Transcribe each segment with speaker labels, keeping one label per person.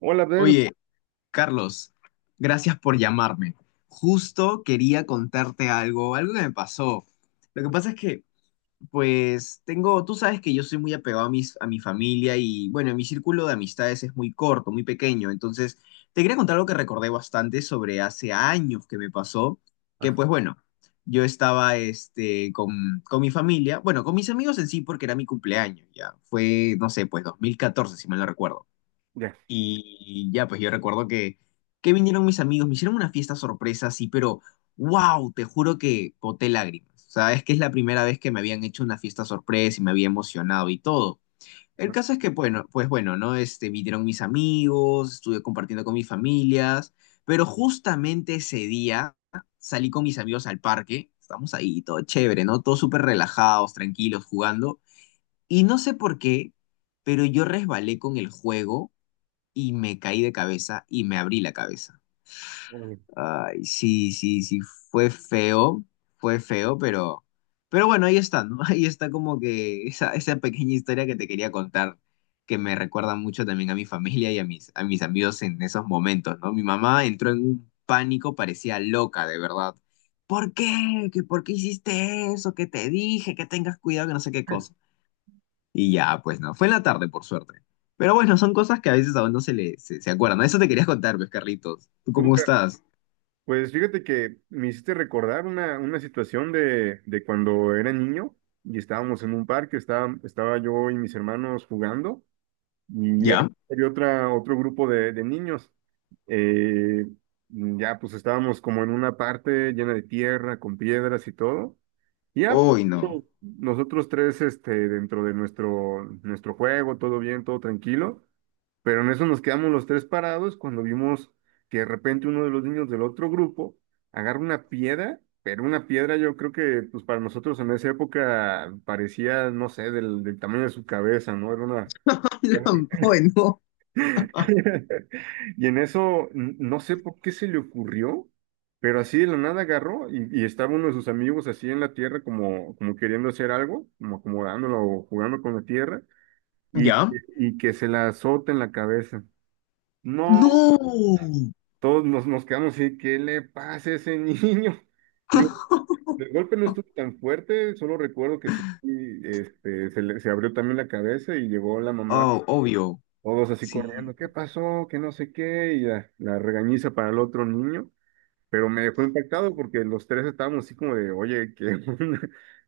Speaker 1: Hola, Abdel.
Speaker 2: Oye, Carlos, gracias por llamarme. Justo quería contarte algo que me pasó. Lo que pasa es que, pues, tengo, tú sabes que yo soy muy apegado a mi familia y, bueno, mi círculo de amistades es muy corto, muy pequeño. Entonces, te quería contar algo que recordé bastante sobre hace años que me pasó, que, pues, bueno, yo estaba, con, mi familia, bueno, con mis amigos en sí, porque era mi cumpleaños, ya. Fue, no sé, pues, 2014 si mal no recuerdo.
Speaker 1: Ya.
Speaker 2: Y ya, pues yo recuerdo que vinieron mis amigos, me hicieron una fiesta sorpresa, sí, pero wow, te juro que boté lágrimas. O sea, es que es la primera vez que me habían hecho una fiesta sorpresa y me había emocionado y todo. El
Speaker 1: Ah,
Speaker 2: caso es que, bueno, pues bueno, ¿no? Vinieron mis amigos, estuve compartiendo con mis familias, pero justamente ese día salí con mis amigos al parque, estamos ahí, todo chévere, ¿no? Todos súper relajados, tranquilos, jugando. Y no sé por qué, pero yo resbalé con el juego y me caí de cabeza y me abrí la cabeza.
Speaker 1: hola, bien.
Speaker 2: Ay, sí, sí, sí, fue feo, fue feo, pero, bueno, ahí está, ¿no? Ahí está como que esa pequeña historia que te quería contar, que me recuerda mucho también a mi familia y a mis amigos en esos momentos, ¿no? Mi mamá entró en un pánico, parecía loca, de verdad. ¿Por qué? ¿Que por qué hiciste eso? ¿Que te dije? Que tengas cuidado, que no sé qué cosa. Y ya, pues no, fue en la tarde, por suerte. Pero bueno, son cosas que a veces a uno se le se, acuerdan. Eso te quería contar, pues, Carlitos. ¿Tú cómo
Speaker 1: Súper.
Speaker 2: estás?
Speaker 1: Pues fíjate que me hiciste recordar una situación de cuando era niño y estábamos en un parque, estaba yo y mis hermanos jugando y
Speaker 2: ¿Ya?
Speaker 1: había otro grupo de niños. Eh, ya pues estábamos como en una parte llena de tierra, con piedras y todo. Y ya
Speaker 2: Hoy no.
Speaker 1: pues, nosotros tres este, dentro de nuestro juego, todo bien, todo tranquilo. Pero en eso nos quedamos los tres parados cuando vimos que de repente uno de los niños del otro grupo agarra una piedra, pero una piedra yo creo que pues para nosotros en esa época parecía, no sé, del tamaño de su cabeza, ¿no? Era una...
Speaker 2: Hoy no.
Speaker 1: Y en eso, no sé por qué se le ocurrió, pero así de la nada agarró y estaba uno de sus amigos así en la tierra como, como queriendo hacer algo, como acomodándolo o jugando con la tierra y,
Speaker 2: ¿Ya?
Speaker 1: y que se la azota en la cabeza. No,
Speaker 2: ¡No!
Speaker 1: todos nos quedamos así, ¿qué le pasa a ese niño? Digo, el golpe no estuvo tan fuerte, solo recuerdo que sí, este, se abrió también la cabeza y llegó la mamá,
Speaker 2: Oh, obvio.
Speaker 1: todos así
Speaker 2: Sí.
Speaker 1: corriendo, ¿qué pasó? Que no sé qué, la regañiza para el otro niño, pero me dejó impactado porque los tres estábamos así como de, oye, ¿qué onda?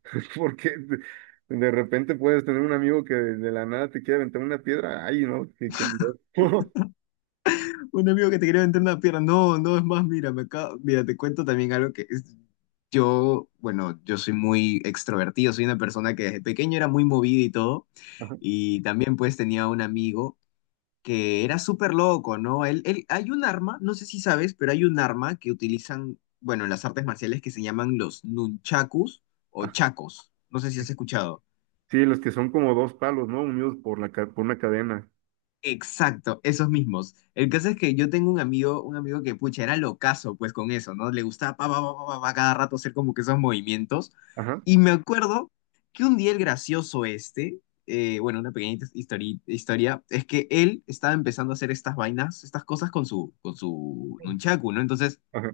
Speaker 1: Porque de repente puedes tener un amigo que de la nada te quiere aventar una piedra, ay, no, qué, qué miedo.
Speaker 2: Un amigo que te quería vender una pierna. No, no, es más, mira, mira, te cuento también algo que es. Yo soy muy extrovertido, soy una persona que desde pequeño era muy movida y todo.
Speaker 1: Ajá,
Speaker 2: Y también pues tenía un amigo que era súper loco, ¿no? Hay un arma, no sé si sabes, pero hay un arma que utilizan, bueno, en las artes marciales que se llaman los nunchakus o
Speaker 1: ajá.
Speaker 2: chacos. No sé si has escuchado.
Speaker 1: Sí, los que son como dos palos, ¿no? Unidos por por una cadena.
Speaker 2: Exacto, esos mismos. El caso es que yo tengo un amigo que, pucha, era locazo, pues, con eso, ¿no? Le gustaba pa, pa, pa, pa, pa, pa, cada rato hacer como que esos movimientos.
Speaker 1: Ajá,
Speaker 2: Y me acuerdo que un día el gracioso este, bueno, una pequeñita historia, es que él estaba empezando a hacer estas vainas, estas cosas con su, nunchaku, ¿no? Entonces,
Speaker 1: ajá,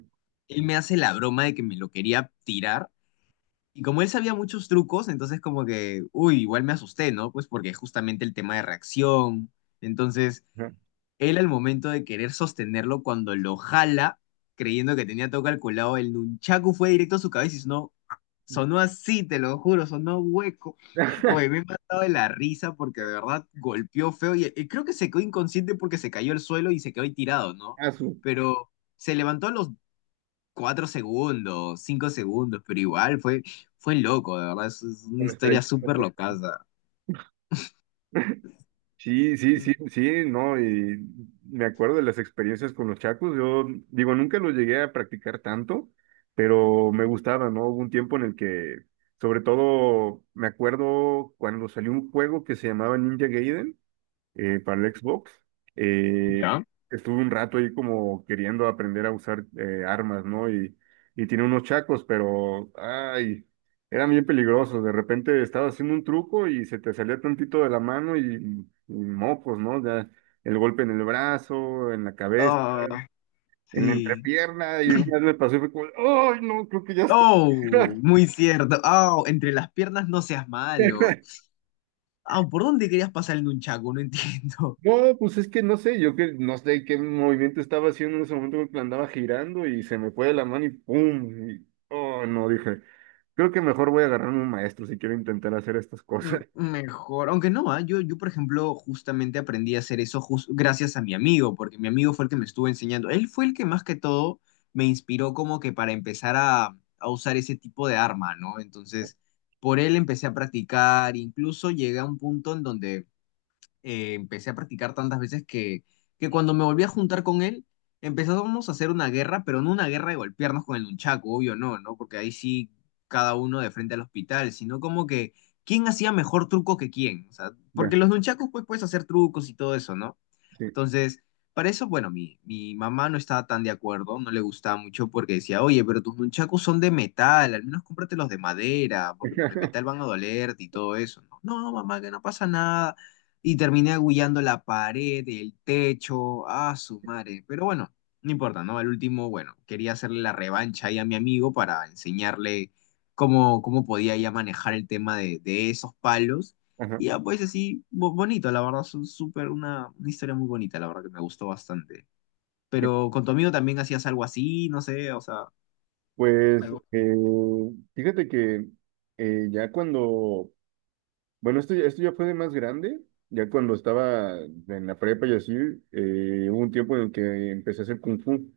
Speaker 2: él me hace la broma de que me lo quería tirar. Y como él sabía muchos trucos, entonces como que, uy, igual me asusté, ¿no? Pues porque justamente el tema de reacción. Entonces,
Speaker 1: ajá.
Speaker 2: él al momento de querer sostenerlo, cuando lo jala, creyendo que tenía todo calculado, el nunchaku fue directo a su cabeza y sonó, sonó así, te lo juro, sonó hueco. Oye, me he matado de la risa porque de verdad golpeó feo y, creo que se quedó inconsciente porque se cayó al suelo y se quedó ahí tirado, ¿no?
Speaker 1: Azul,
Speaker 2: Pero se levantó a los cuatro segundos, cinco segundos, pero igual fue, loco, de verdad, es una
Speaker 1: con
Speaker 2: historia
Speaker 1: estrellitas,
Speaker 2: súper
Speaker 1: ¿no?
Speaker 2: locaza.
Speaker 1: Sí, sí, sí, sí, no, y me acuerdo de las experiencias con los chacos. Yo digo, nunca los llegué a practicar tanto, pero me gustaba, ¿no? Hubo un tiempo en el que, sobre todo, me acuerdo cuando salió un juego que se llamaba Ninja Gaiden. Para el Xbox. Eh,
Speaker 2: ¿Ya?
Speaker 1: Estuve un rato ahí como queriendo aprender a usar armas, ¿no? Y tiene unos chacos, pero, ay, eran bien peligrosos. De repente estaba haciendo un truco y se te salía tantito de la mano y mocos, ¿no? Ya el golpe en el brazo, en la cabeza,
Speaker 2: Ah,
Speaker 1: en la
Speaker 2: sí.
Speaker 1: entrepierna, y una vez me pasó y fue como, ay, no, creo que ya está.
Speaker 2: Oh, muy cierto. Oh, entre las piernas no seas malo. Ah, ¿por dónde querías pasar el un chaco? No entiendo.
Speaker 1: No, pues es que no sé, yo que no sé qué movimiento estaba haciendo en ese momento porque la andaba girando y se me fue de la mano y ¡pum! Y, oh, no, dije, creo que mejor voy a agarrarme un maestro si quiero intentar hacer estas cosas.
Speaker 2: Mm, mejor, aunque no, yo, por ejemplo, justamente aprendí a hacer eso gracias a mi amigo, porque mi amigo fue el que me estuvo enseñando. Él fue el que más que todo me inspiró como que para empezar a, usar ese tipo de arma, ¿no? Entonces, por él empecé a practicar, incluso llegué a un punto en donde empecé a practicar tantas veces que cuando me volví a juntar con él, empezamos a hacer una guerra, pero no una guerra de golpearnos con el nunchaku, obvio no, ¿no? Porque ahí sí cada uno de frente al hospital, sino como que quién hacía mejor truco que quién, o sea,
Speaker 1: Ya,
Speaker 2: porque los nunchakus pues puedes hacer trucos y todo eso, ¿no?
Speaker 1: sí.
Speaker 2: Entonces, para eso, bueno, mi mamá no estaba tan de acuerdo, no le gustaba mucho porque decía, oye, pero tus nunchakus son de metal, al menos cómprate los de madera, porque los de metal van a dolerte y todo eso. No, no, mamá, que no pasa nada. Y terminé agullando la pared, el techo, a su madre. Pero bueno, no importa, ¿no? Al último, bueno, quería hacerle la revancha ahí a mi amigo para enseñarle cómo, podía ya manejar el tema de esos palos.
Speaker 1: Ajá,
Speaker 2: Y ya, pues así, bonito, la verdad, son súper una historia muy bonita, la verdad que me gustó bastante.
Speaker 1: sí.
Speaker 2: Pero con tu amigo también hacías algo así, no sé, o sea,
Speaker 1: Pues
Speaker 2: algo.
Speaker 1: fíjate que ya cuando, bueno, esto, esto ya fue de más grande, ya cuando estaba en la prepa y así, hubo un tiempo en el que empecé a hacer kung fu.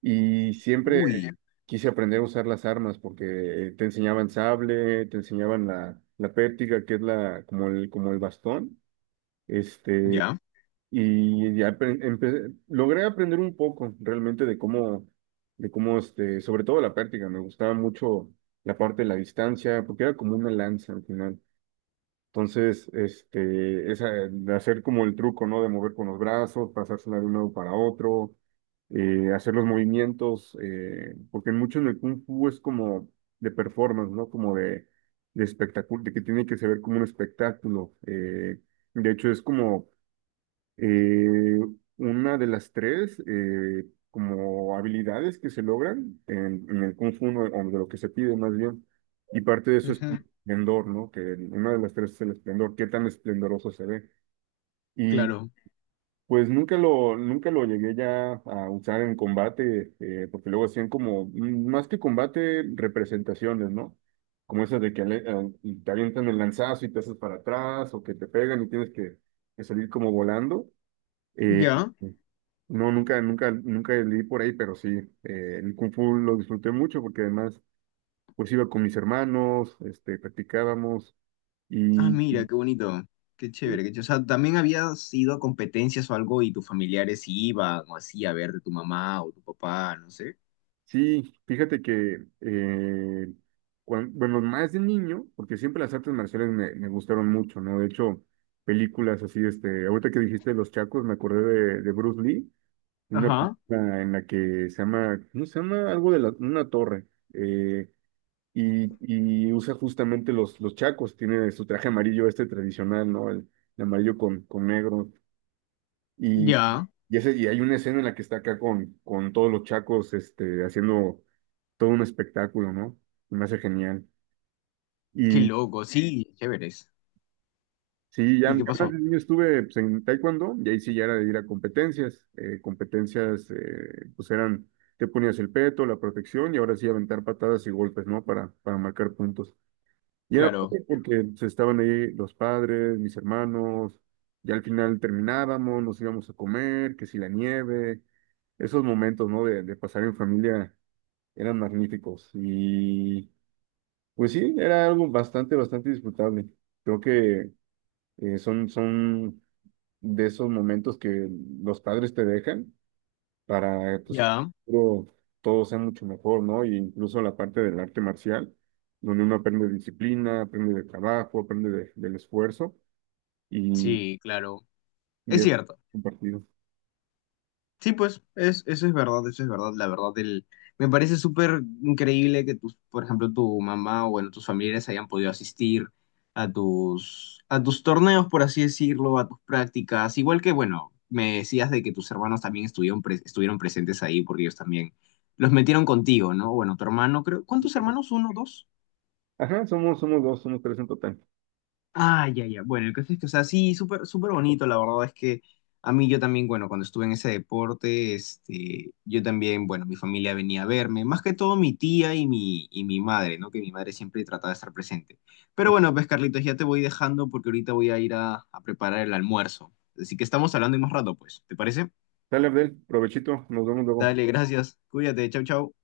Speaker 1: Y siempre
Speaker 2: Uy,
Speaker 1: quise aprender a usar las armas porque te enseñaban sable, te enseñaban la pértiga, que es la, como el bastón. Este,
Speaker 2: ya,
Speaker 1: y ya logré aprender un poco realmente de cómo, este, sobre todo la pértiga, me gustaba mucho la parte de la distancia, porque era como una lanza al final. Entonces, este, esa, de hacer como el truco, ¿no? De mover con los brazos, pasársela de un lado para otro, hacer los movimientos, porque mucho en el Kung Fu es como de performance, ¿no? Como de espectáculo, de que tiene que se ver como un espectáculo. De hecho, es como eh, una de las tres, como habilidades que se logran en el Kung Fu, ¿no? O de lo que se pide más bien, y parte de eso es
Speaker 2: ujú,
Speaker 1: como esplendor, ¿no? Que una de las tres es el esplendor, qué tan esplendoroso se ve. Y
Speaker 2: claro,
Speaker 1: pues nunca lo, nunca lo llegué ya a usar en combate, porque luego hacían como, mm, más que combate, representaciones, ¿no? Como esas de que te avientan el lanzazo y te haces para atrás, o que te pegan y tienes que salir como volando. Eh,
Speaker 2: ya.
Speaker 1: no, nunca, nunca, nunca leí por ahí, pero sí, el Kung Fu lo disfruté mucho porque además, pues iba con mis hermanos, este, practicábamos
Speaker 2: Ah, mira,
Speaker 1: y
Speaker 2: qué bonito, qué
Speaker 1: sí,
Speaker 2: chévere, qué chévere. O sea, ¿también habías ido a competencias o algo y tus familiares iban o así a ver de tu mamá o tu papá, no sé?
Speaker 1: sí, fíjate que, bueno, más de niño, porque siempre las artes marciales me gustaron mucho, ¿no? De hecho, películas así, este, ahorita que dijiste Los Chacos, me acordé de Bruce Lee, una
Speaker 2: Ajá,
Speaker 1: película en la que se llama, ¿cómo se llama? Algo de la, una torre. Eh, y, y usa justamente los chacos, tiene su traje amarillo este tradicional, ¿no? El amarillo con negro. Y,
Speaker 2: ya,
Speaker 1: y, ese, y hay una escena en la que está acá con todos los chacos este, haciendo todo un espectáculo, ¿no? Y me hace genial.
Speaker 2: qué
Speaker 1: Y
Speaker 2: loco, sí, chéveres.
Speaker 1: sí, ya,
Speaker 2: ¿Y
Speaker 1: ya
Speaker 2: qué
Speaker 1: más
Speaker 2: pasó?
Speaker 1: de niño estuve pues, en taekwondo y ahí sí ya era de ir a competencias. Competencias pues eran, te ponías el peto, la protección y ahora sí aventar patadas y golpes, ¿no? Para marcar puntos. Y era
Speaker 2: Claro,
Speaker 1: fácil porque pues, estaban ahí los padres, mis hermanos, y al final terminábamos, nos íbamos a comer, que si la nieve, esos momentos, ¿no? De pasar en familia eran magníficos. Y pues sí, era algo bastante, bastante disfrutable. Creo que son, son de esos momentos que los padres te dejan para pues, que en
Speaker 2: ya,
Speaker 1: el futuro todo sea mucho mejor, ¿no? Y incluso la parte del arte marcial, donde uno aprende disciplina, aprende de trabajo, del esfuerzo y,
Speaker 2: sí, claro.
Speaker 1: y
Speaker 2: Es
Speaker 1: es
Speaker 2: cierto.
Speaker 1: compartido.
Speaker 2: Sí, pues, eso es verdad, eso es verdad, la verdad, el, me parece súper increíble que tus, por ejemplo, tu mamá o bueno, tus familiares hayan podido asistir a tus torneos, por así decirlo, a tus prácticas, igual que, bueno, me decías de que tus hermanos también estuvieron, estuvieron presentes ahí porque ellos también los metieron contigo, ¿no? Bueno, tu hermano, creo, ¿cuántos hermanos? ¿Uno, dos?
Speaker 1: Ajá, somos, somos dos, somos tres en total.
Speaker 2: Ah, ya, ya. Bueno, el caso es que, o sea, sí, súper, súper bonito. La verdad es que a mí yo también, bueno, cuando estuve en ese deporte, yo también, bueno, mi familia venía a verme, más que todo mi tía y y mi madre, ¿no? Que mi madre siempre trataba de estar presente. Pero bueno, pues Carlitos, ya te voy dejando porque ahorita voy a ir a, preparar el almuerzo. Así que estamos hablando en más rato, pues. ¿Te parece?
Speaker 1: Dale, Abdel, provechito, nos vemos luego.
Speaker 2: Dale, gracias. Cuídate. Chau, chau.